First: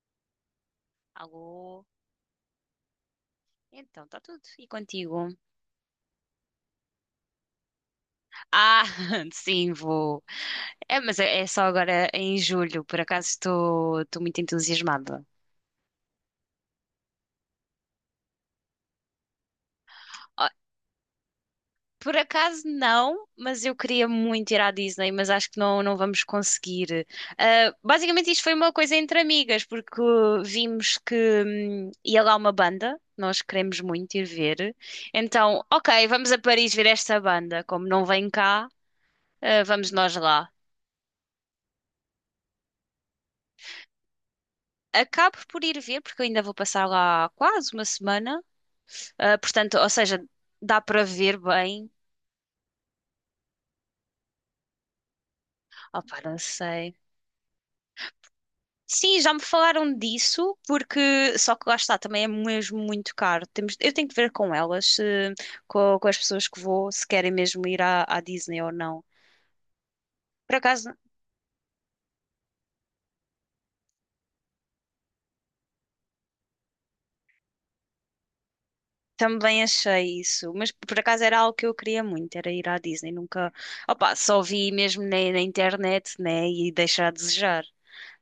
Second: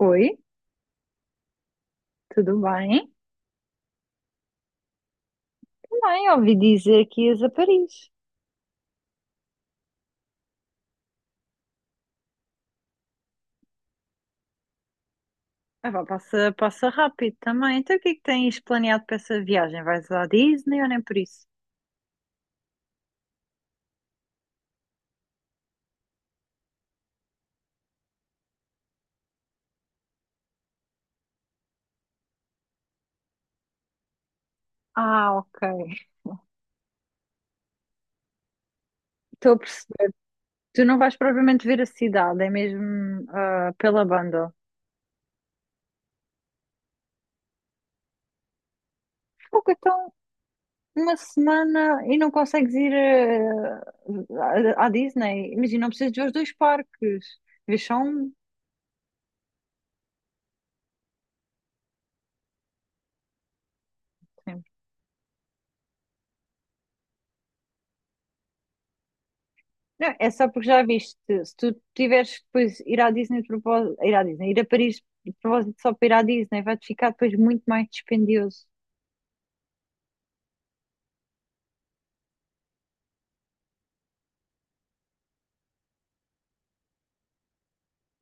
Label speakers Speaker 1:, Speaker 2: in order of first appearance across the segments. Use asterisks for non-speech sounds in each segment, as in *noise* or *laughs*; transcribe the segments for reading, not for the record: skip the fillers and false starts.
Speaker 1: Oi,
Speaker 2: Alô?
Speaker 1: tudo bem?
Speaker 2: Então, está tudo. E contigo?
Speaker 1: Bem, ouvi dizer que ias a Paris.
Speaker 2: Ah, *laughs* sim, vou. É, mas é só agora em julho. Por acaso estou muito entusiasmada.
Speaker 1: Ah, vá, passa, passa rápido também. Então, o que é que tens planeado para essa viagem? Vais à
Speaker 2: Ah,
Speaker 1: Disney ou nem por isso?
Speaker 2: por acaso não, mas eu queria muito ir à Disney, mas acho que não, não vamos conseguir. Ah, basicamente, isto foi uma coisa entre amigas, porque vimos que ia lá uma banda, nós queremos muito ir ver.
Speaker 1: Ah, ok.
Speaker 2: Então, ok, vamos a Paris ver esta banda. Como não vem cá,
Speaker 1: Estou a
Speaker 2: vamos
Speaker 1: perceber.
Speaker 2: nós lá.
Speaker 1: Tu não vais propriamente ver a cidade, é mesmo pela banda.
Speaker 2: Acabo por ir ver, porque eu ainda vou passar lá quase uma semana. Ah,
Speaker 1: Pouco,
Speaker 2: portanto, ou
Speaker 1: então,
Speaker 2: seja, dá para
Speaker 1: uma
Speaker 2: ver bem.
Speaker 1: semana e não consegues ir à Disney. Imagina, não precisas
Speaker 2: Opa,
Speaker 1: ver os
Speaker 2: não
Speaker 1: dois
Speaker 2: sei.
Speaker 1: parques. Vês só um.
Speaker 2: Sim, já me falaram disso, porque só que lá está, também é mesmo muito caro. Temos, eu tenho que ver com
Speaker 1: Sim.
Speaker 2: elas, com as pessoas que vou, se querem mesmo ir à, à Disney ou não.
Speaker 1: Não, é só
Speaker 2: Por
Speaker 1: porque já
Speaker 2: acaso
Speaker 1: viste, se tu tiveres que depois ir à Disney de propósito, ir à Disney, ir a Paris de propósito só para ir à Disney, vai-te ficar depois muito mais dispendioso.
Speaker 2: também achei isso, mas por acaso era algo que eu queria muito, era ir à Disney. Nunca, opa, só vi mesmo na, na internet, né? E deixar a desejar.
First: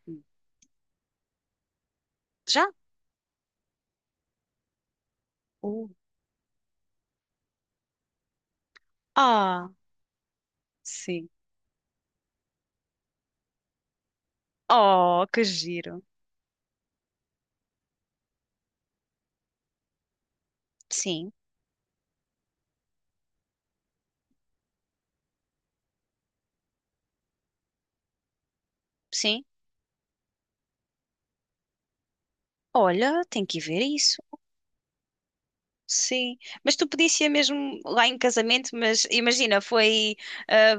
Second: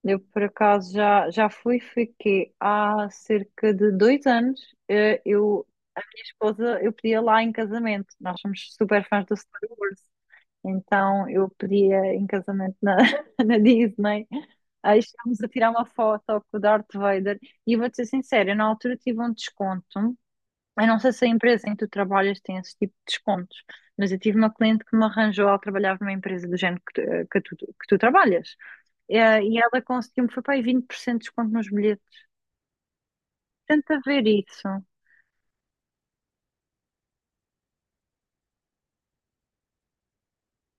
Speaker 1: Eu, por acaso, já fui, fiquei
Speaker 2: Já?
Speaker 1: há cerca de 2 anos. eh, Eu,
Speaker 2: Uh.
Speaker 1: a minha esposa, eu pedia lá em casamento. Nós somos super fãs do Star
Speaker 2: Ah.
Speaker 1: Wars, então
Speaker 2: Sim.
Speaker 1: eu pedia em casamento *laughs* na Disney. Aí
Speaker 2: Oh,
Speaker 1: estávamos
Speaker 2: que
Speaker 1: a tirar uma
Speaker 2: giro.
Speaker 1: foto com o Darth Vader. E eu vou-te ser sincera, eu na altura tive um desconto. Eu não sei se a
Speaker 2: Sim,
Speaker 1: empresa em que tu trabalhas tem esse tipo de descontos, mas eu tive uma cliente que me arranjou, ela trabalhava numa empresa do género que tu trabalhas. Eh,
Speaker 2: sim.
Speaker 1: e ela conseguiu-me, foi para aí 20% de desconto nos bilhetes.
Speaker 2: Olha, tem que ir ver
Speaker 1: Tenta
Speaker 2: isso.
Speaker 1: ver isso.
Speaker 2: Sim. Mas tu podias ir mesmo lá em casamento, mas imagina, foi, ah,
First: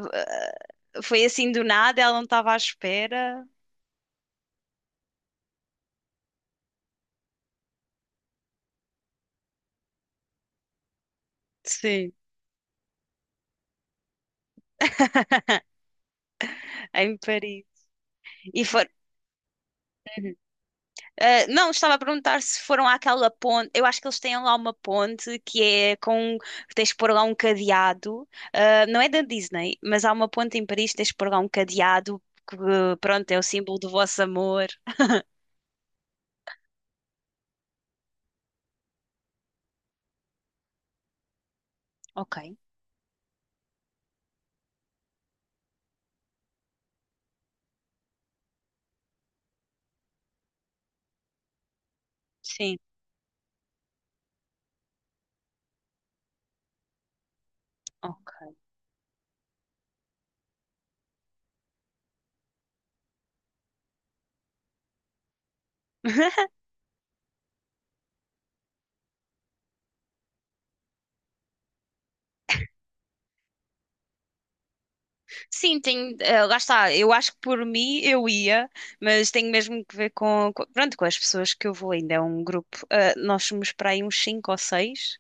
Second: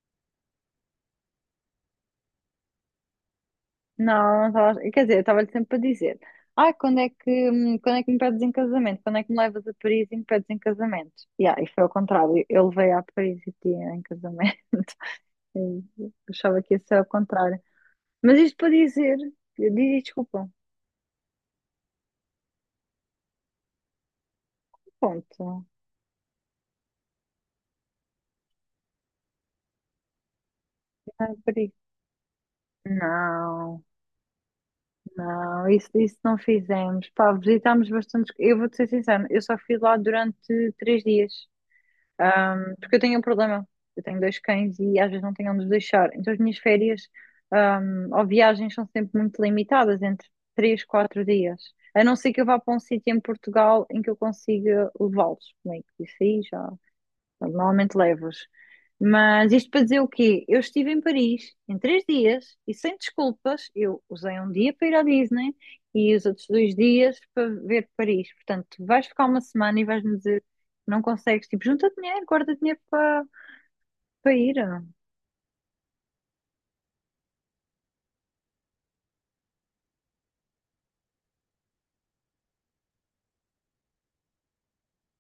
Speaker 2: foi assim do nada, ela não estava à espera.
Speaker 1: Não, não tava- quer dizer, eu estava-lhe sempre a dizer, ai, quando é que me pedes em casamento? Quando é que me levas a Paris e me pedes em casamento? Yeah, e foi ao
Speaker 2: Sim.
Speaker 1: contrário, eu levei a Paris e tinha em casamento. *laughs*
Speaker 2: *laughs*
Speaker 1: Eu achava que ia ser ao
Speaker 2: Em
Speaker 1: contrário.
Speaker 2: Paris.
Speaker 1: Mas isto
Speaker 2: E
Speaker 1: para
Speaker 2: for...
Speaker 1: dizer, eu digo,
Speaker 2: Uhum.
Speaker 1: desculpa,
Speaker 2: Não, estava a perguntar se foram àquela ponte. Eu acho que eles têm lá uma ponte que
Speaker 1: ponto.
Speaker 2: é com. Tens de pôr lá um cadeado. Não é da Disney, mas há uma ponte em Paris, tens de pôr
Speaker 1: Ai,
Speaker 2: lá um cadeado que, pronto, é o símbolo
Speaker 1: não,
Speaker 2: do vosso amor.
Speaker 1: não, isso não fizemos. Pá, visitámos bastante. Eu vou-te ser sincera, eu só fui lá durante 3 dias.
Speaker 2: Ok,
Speaker 1: Porque eu tenho um problema. Eu tenho dois cães e às vezes não tenho onde os deixar. Então as minhas férias, ou viagens são sempre muito limitadas, entre 3, 4 dias. A não ser que eu vá para
Speaker 2: sim.
Speaker 1: um sítio em Portugal em que eu consiga levá-los comigo. Isso aí já. Portanto, normalmente
Speaker 2: Ok.
Speaker 1: levo-os. Mas isto para dizer o quê? Eu estive em Paris em 3 dias e sem desculpas, eu usei um dia para ir à Disney e os outros
Speaker 2: *laughs*
Speaker 1: 2 dias para ver Paris. Portanto, tu vais ficar uma semana e vais-me dizer que não consegues. Tipo, junta dinheiro, guarda dinheiro para ir.
Speaker 2: Sim, tem, lá está. Eu acho que por mim eu ia, mas tenho mesmo que ver com, pronto, com as pessoas que eu vou. Ainda é um grupo. Nós somos para aí uns cinco ou seis.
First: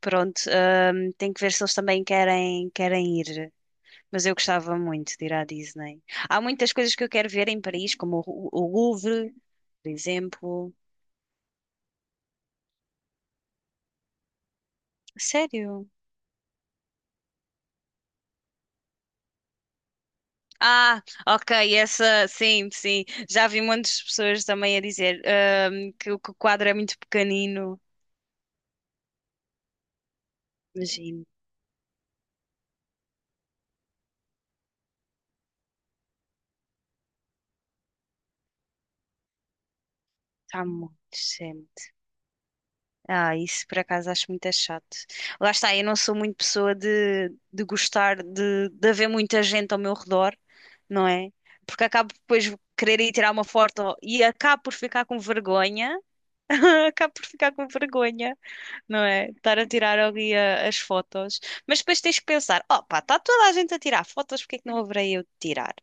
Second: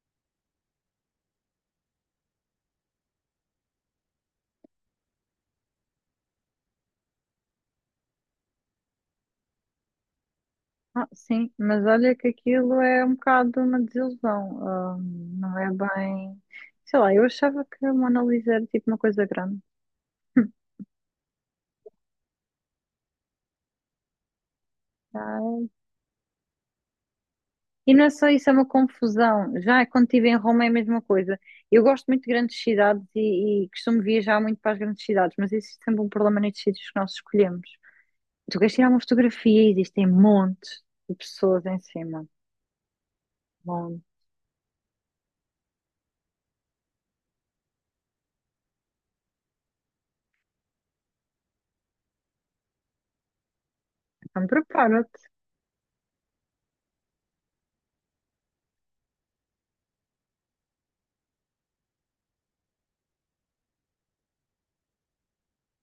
Speaker 2: Pronto, tem que ver se eles também querem, querem ir. Mas eu gostava muito de ir à Disney. Há muitas coisas que eu quero ver em Paris, como o Louvre, por exemplo.
Speaker 1: Ah, sim, mas olha que aquilo é um bocado uma desilusão. Não é
Speaker 2: Sério?
Speaker 1: bem. Sei lá, eu achava que a Mona Lisa era tipo uma coisa grande.
Speaker 2: Ah, ok, essa, sim, sim. Já vi muitas pessoas também a dizer, que, o quadro é muito pequenino.
Speaker 1: E não é só isso, é uma confusão. Já quando estive em Roma é a mesma
Speaker 2: Imagino,
Speaker 1: coisa. Eu gosto muito de grandes cidades e costumo viajar muito para as grandes cidades, mas existe sempre um problema nestes sítios que nós escolhemos. Tu queres tirar uma fotografia e existem
Speaker 2: está
Speaker 1: montes
Speaker 2: muito
Speaker 1: de pessoas em
Speaker 2: gente.
Speaker 1: cima.
Speaker 2: Ah, isso por
Speaker 1: Montes.
Speaker 2: acaso acho muito é chato. Lá está, eu não sou muito pessoa de gostar de haver muita gente ao meu redor, não é? Porque acabo depois de querer ir tirar uma foto e
Speaker 1: Então
Speaker 2: acabo por ficar com
Speaker 1: prepara-te.
Speaker 2: vergonha. *laughs* Acabo por ficar com vergonha, não é? Estar a tirar ali as fotos. Mas depois tens que pensar: oh pá, está toda a gente a tirar fotos, porque é que não haverei eu de tirar?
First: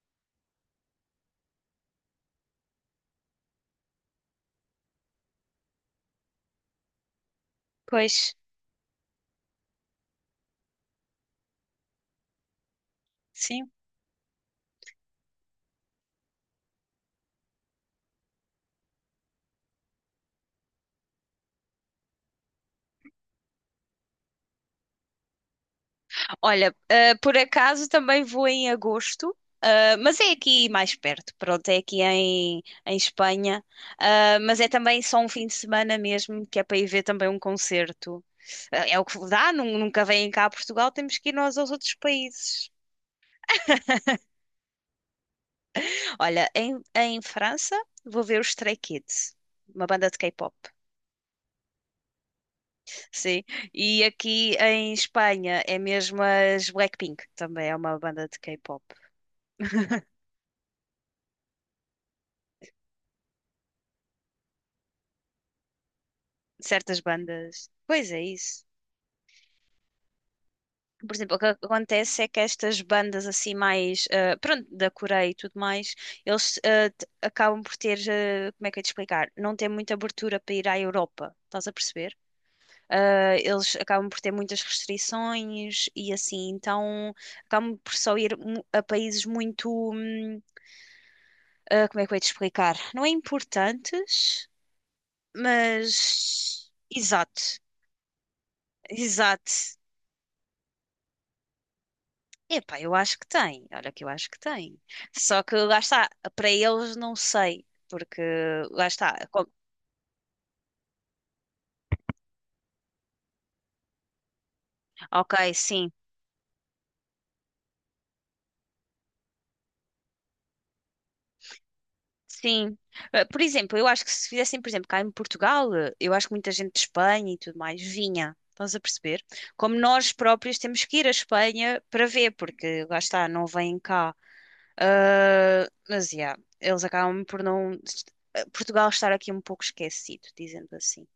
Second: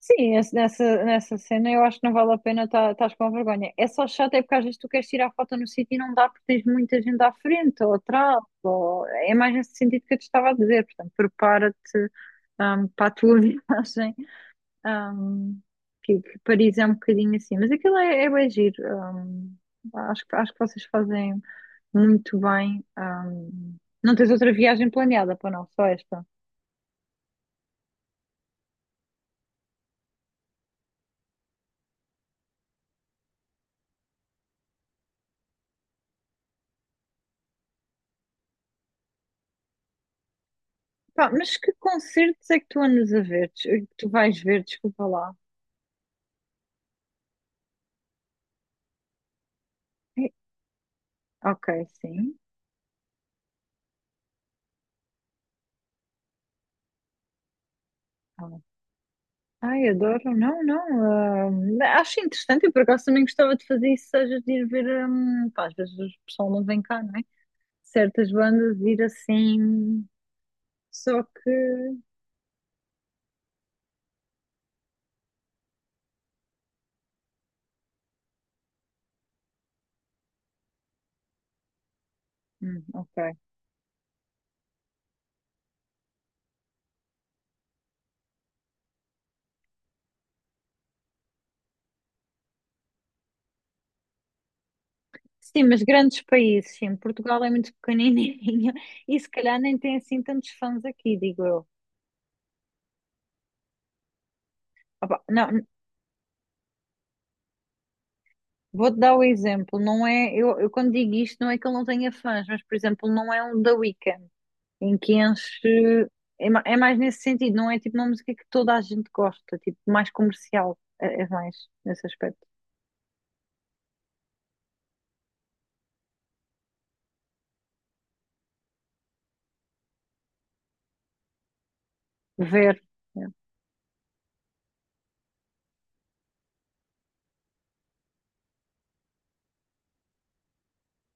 Speaker 1: Sim, nessa cena eu acho que não vale a pena estar com vergonha. É só chato, é porque às vezes tu queres tirar foto no sítio e não dá porque tens muita gente à frente ou
Speaker 2: Pois,
Speaker 1: atrás. Ou... é mais nesse sentido que eu te estava a dizer. Portanto, prepara-te para a tua *laughs*
Speaker 2: sim.
Speaker 1: viagem. Um, que Paris é um bocadinho assim, mas aquilo é bem giro. um, acho que vocês fazem muito bem. Não tens outra viagem planeada para não, só esta.
Speaker 2: Olha, por acaso também vou em agosto, ah, mas é aqui mais perto, pronto, é aqui em, em Espanha. Ah, mas é também só um fim de semana mesmo, que é para ir ver também um concerto. Ah, é o que dá, nunca vêm cá a Portugal, temos
Speaker 1: Pá,
Speaker 2: que ir
Speaker 1: mas
Speaker 2: nós aos
Speaker 1: que
Speaker 2: outros
Speaker 1: concertos é que
Speaker 2: países.
Speaker 1: tu andas a ver? Que tu vais ver, desculpa lá.
Speaker 2: Olha, em, em França vou ver os Stray Kids, uma banda de
Speaker 1: Eh,
Speaker 2: K-pop,
Speaker 1: Ok, sim.
Speaker 2: sim. E aqui em Espanha é mesmo as Blackpink, também é uma banda de
Speaker 1: Ah,
Speaker 2: K-pop.
Speaker 1: Ai, adoro. Não, não. Acho interessante. Eu, por acaso, também gostava de fazer isso, seja de ir ver. Pá, às vezes o pessoal não vem
Speaker 2: Certas
Speaker 1: cá, não é?
Speaker 2: bandas. Pois é
Speaker 1: Certas
Speaker 2: isso.
Speaker 1: bandas, ir assim.
Speaker 2: Por
Speaker 1: Só
Speaker 2: exemplo, o que
Speaker 1: que.
Speaker 2: acontece é que estas bandas assim mais, pronto, da Coreia e tudo mais, eles acabam por ter, eh, como é que eu ia te explicar? Não tem muita abertura para ir à Europa, estás a perceber? Ah,
Speaker 1: Ok.
Speaker 2: eles acabam por ter muitas restrições e assim, então acabam por só a países muito, ah, como é que eu ia te explicar? Não é importantes,
Speaker 1: Sim, mas grandes
Speaker 2: mas
Speaker 1: países, sim. Portugal é
Speaker 2: exato,
Speaker 1: muito pequenininho *laughs* e se calhar
Speaker 2: exato.
Speaker 1: nem tem assim tantos fãs aqui, digo eu.
Speaker 2: Epá, eu acho que tem, olha que eu acho que tem.
Speaker 1: Opa,
Speaker 2: Só
Speaker 1: não,
Speaker 2: que lá está, para eles não sei, porque lá
Speaker 1: vou-te dar o
Speaker 2: está,
Speaker 1: exemplo. Não é, eu quando digo isto, não é que ele não tenha fãs, mas por exemplo, não é um The Weeknd em que
Speaker 2: ok, sim.
Speaker 1: enche. É mais nesse sentido, não é tipo uma música que toda a gente gosta, tipo mais comercial. É mais nesse aspecto.
Speaker 2: Sim. Por exemplo, eu acho que se fizessem, por exemplo, cá em Portugal, eu acho que muita gente de Espanha e tudo mais vinha. Estás a perceber? Como nós próprios temos que ir à Espanha para ver,
Speaker 1: Ver.
Speaker 2: porque lá
Speaker 1: É.
Speaker 2: está, não vêm cá. Ah, mas, yeah, eles acabam por não. Portugal estar aqui um pouco esquecido, dizendo assim.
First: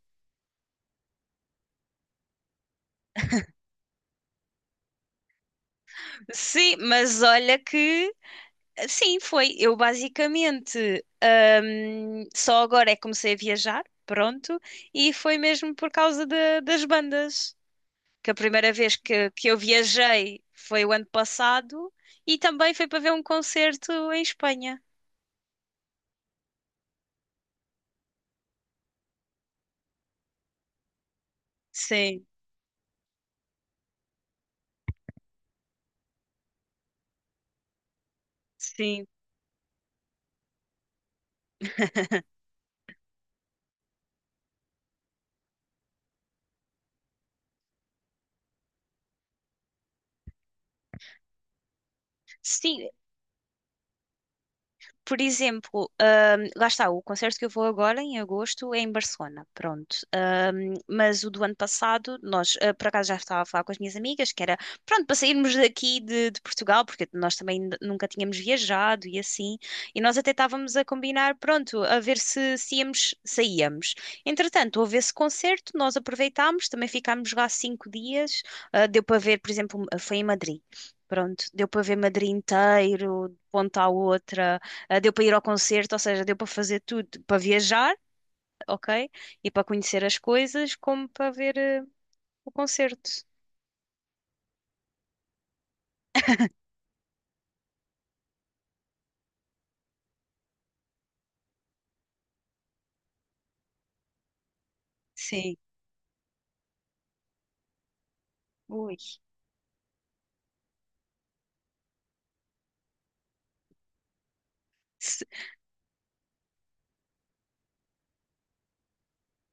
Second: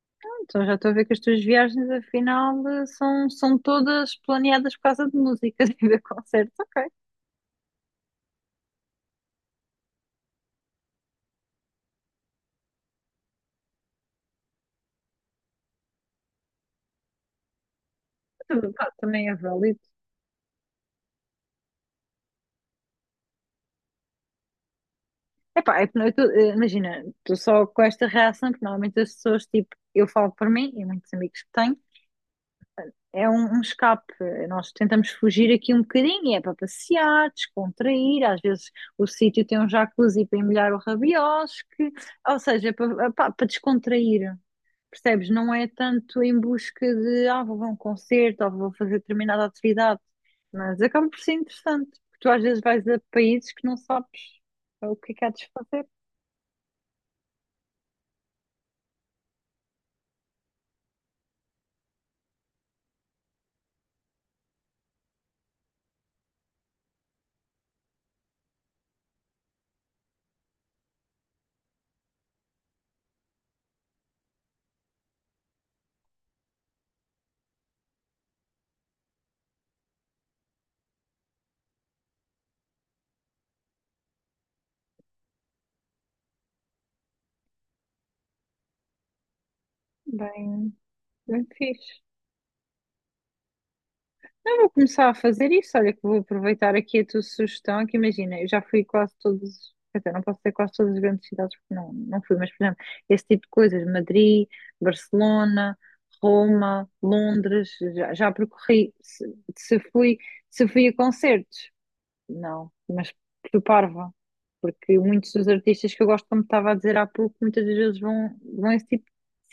Speaker 1: Então já estou a ver que as tuas viagens, afinal, são todas planeadas por causa de música *laughs* e ver concertos.
Speaker 2: Sim,
Speaker 1: Ok.
Speaker 2: mas olha que. Sim, foi. Eu basicamente só agora é que comecei a viajar, pronto, e foi mesmo por causa das bandas. Que a
Speaker 1: Tudo,
Speaker 2: primeira
Speaker 1: pá,
Speaker 2: vez
Speaker 1: também é
Speaker 2: que eu
Speaker 1: válido.
Speaker 2: viajei foi o ano passado e também foi para ver um concerto em Espanha.
Speaker 1: Epá, é que eu imagina, estou só com esta reação, porque normalmente as pessoas, tipo, eu falo por mim e muitos amigos que tenho,
Speaker 2: Sim,
Speaker 1: é um escape. Nós tentamos fugir aqui um bocadinho, é para passear, descontrair, às vezes o
Speaker 2: sim.
Speaker 1: sítio tem um jacuzzi para emulhar o rabiosque, ou seja, é para descontrair. Percebes? Não é tanto em busca de, vou ver um concerto ou vou fazer determinada atividade, mas acaba por ser interessante, porque tu às vezes vais
Speaker 2: Sim,
Speaker 1: a países que não sabes o que é
Speaker 2: por
Speaker 1: que há de se fazer.
Speaker 2: exemplo, lá está, o concerto que eu vou agora em agosto é em Barcelona, pronto. Mas o do ano passado, nós, ah, por acaso já estava a falar com as minhas amigas, que era, pronto, para sairmos daqui de Portugal, porque nós também nunca tínhamos viajado e assim, e nós até estávamos a combinar, pronto, a ver se, se íamos, saíamos. Entretanto, houve esse concerto, nós aproveitámos, também ficámos lá 5 dias, ah, deu para ver, por exemplo, foi em Madrid. Pronto, deu para ver Madrid inteiro, de ponta à outra. Ah, deu para ir ao concerto, ou seja, deu para fazer tudo, para viajar, ok? E para conhecer as
Speaker 1: Bem,
Speaker 2: coisas, como para
Speaker 1: bem
Speaker 2: ver
Speaker 1: fixe.
Speaker 2: o concerto.
Speaker 1: Eu vou começar a fazer isso. Olha, que vou aproveitar aqui a tua sugestão. Que imagina, eu já fui quase todas, quer dizer, não posso dizer quase todas as grandes cidades, porque não, não fui, mas por exemplo, esse tipo de coisas: Madrid,
Speaker 2: Sim.
Speaker 1: Barcelona, Roma, Londres, já percorri.
Speaker 2: Ui.
Speaker 1: Se fui, se fui a concertos, não, mas fui parva, porque
Speaker 2: S-
Speaker 1: muitos dos artistas que eu gosto, como estava a dizer há pouco, muitas das vezes vão a esse tipo de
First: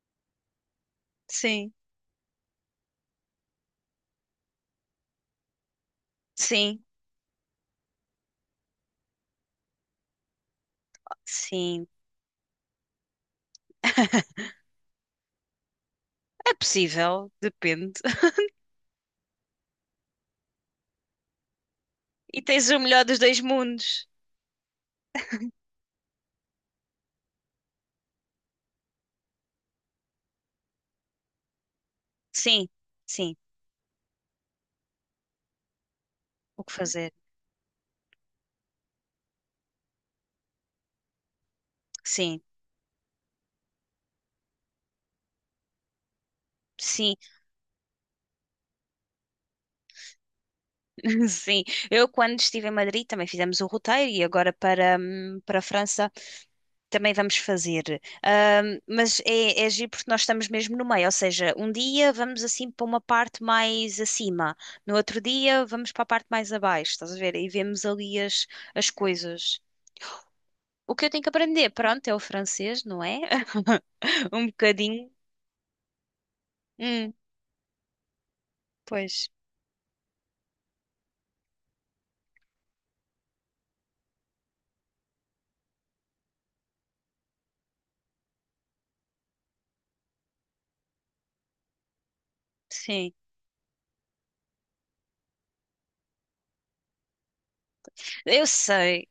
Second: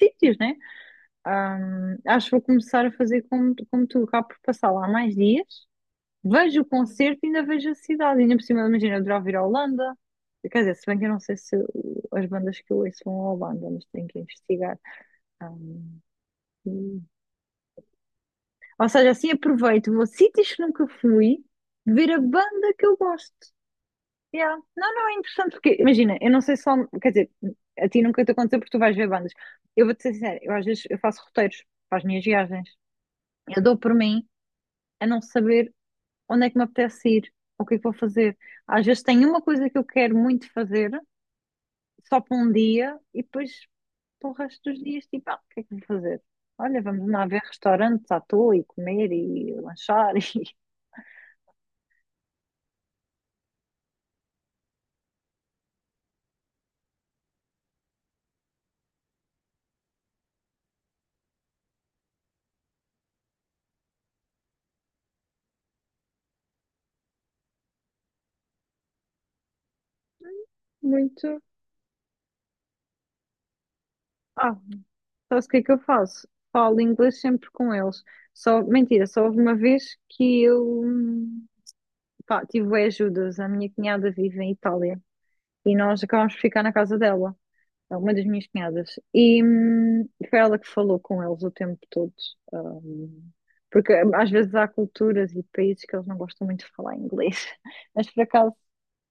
Speaker 1: sítios, né?
Speaker 2: Sim.
Speaker 1: Acho que vou começar a fazer como tu, acabo por passar lá mais dias, vejo o
Speaker 2: Sim.
Speaker 1: concerto e ainda vejo a cidade. Ainda por cima, imagina, eu adorava ir à Holanda. Quer dizer, se bem que eu não sei se
Speaker 2: Sim.
Speaker 1: as bandas que eu ouço vão à Holanda, mas tenho que
Speaker 2: *laughs*
Speaker 1: investigar. Hum,
Speaker 2: É
Speaker 1: e-
Speaker 2: possível, depende. *laughs*
Speaker 1: Ou seja, assim aproveito, vou a sítios que nunca fui, ver a
Speaker 2: E tens
Speaker 1: banda
Speaker 2: o
Speaker 1: que eu
Speaker 2: melhor dos
Speaker 1: gosto.
Speaker 2: dois mundos.
Speaker 1: Yeah. Não, não, é interessante porque, imagina, eu não sei só, quer dizer, a ti nunca te aconteceu porque tu vais ver bandas. Eu vou-te ser sincera, eu às vezes eu faço roteiros para as minhas viagens.
Speaker 2: Sim, sim.
Speaker 1: Eu dou por mim a não saber onde é que me
Speaker 2: O que
Speaker 1: apetece
Speaker 2: fazer?
Speaker 1: ir, ou o que é que vou fazer. Às vezes tenho uma coisa que eu quero muito fazer, só para
Speaker 2: Sim,
Speaker 1: um dia, e depois para o resto dos dias, tipo, o que é que vou fazer? Olha, vamos
Speaker 2: sim,
Speaker 1: lá ver restaurantes à toa e comer e lanchar *laughs* e
Speaker 2: *laughs* sim. Eu, quando estive em Madrid, também fizemos o roteiro e agora para, para a França. Também vamos fazer. Mas é, é agir porque nós estamos mesmo no meio, ou seja, um dia vamos assim para uma parte mais acima, no outro dia vamos para a parte mais abaixo, estás a ver? E vemos ali as, as coisas. O que eu tenho que
Speaker 1: muito.
Speaker 2: aprender, pronto, é o francês, não é? *laughs* Um
Speaker 1: Ah,
Speaker 2: bocadinho.
Speaker 1: sabes o que é que eu faço? Falo
Speaker 2: Hum,
Speaker 1: inglês sempre com eles. Só, mentira, só
Speaker 2: pois,
Speaker 1: houve uma vez que eu pá, tive bué ajudas. A minha cunhada vive em Itália e nós acabámos por ficar na casa dela. É uma das minhas cunhadas. E foi ela que falou com eles o tempo todo.
Speaker 2: sim.
Speaker 1: hum, porque às vezes há culturas e países que eles não gostam muito de falar inglês. *laughs* Mas por
Speaker 2: Eu
Speaker 1: acaso,
Speaker 2: sei.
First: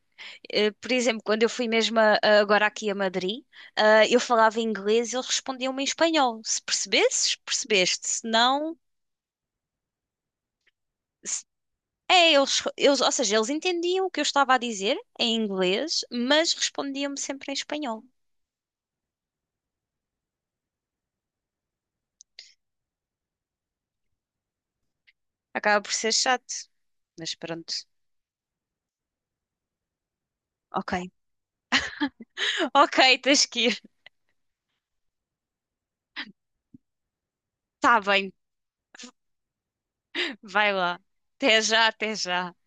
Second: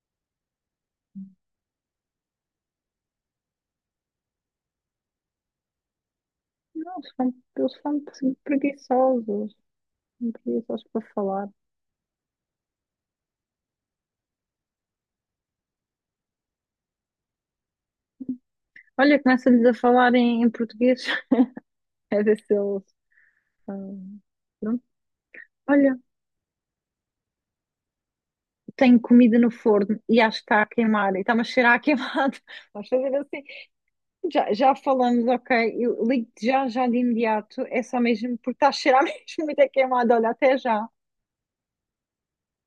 Speaker 2: Por exemplo, quando eu fui mesmo agora aqui a Madrid, ah, eu falava inglês e eles respondiam-me em espanhol. Se
Speaker 1: não, eles são,
Speaker 2: percebesses,
Speaker 1: eles são
Speaker 2: percebeste. Se não.
Speaker 1: preguiçosos. São preguiçosos para falar.
Speaker 2: É, eles, ou seja, eles entendiam o que eu estava a dizer em inglês, mas respondiam-me sempre em espanhol.
Speaker 1: Olha, começa-lhes a falar em português. *laughs* A ver se eles. hum, pronto.
Speaker 2: Acaba por
Speaker 1: Olha,
Speaker 2: ser chato, mas pronto.
Speaker 1: tenho comida no forno e acho que está a
Speaker 2: Ok.
Speaker 1: queimar e está-me a cheirar a queimado.
Speaker 2: *laughs*
Speaker 1: *laughs* Vamos
Speaker 2: Ok,
Speaker 1: fazer assim.
Speaker 2: tens que ir.
Speaker 1: Já, já falamos, ok. Eu ligo-te já, já de imediato. É só
Speaker 2: Tá bem,
Speaker 1: mesmo porque está a cheirar *laughs* mesmo muito a queimado. Olha, até
Speaker 2: vai
Speaker 1: já.
Speaker 2: lá. Até já, até já.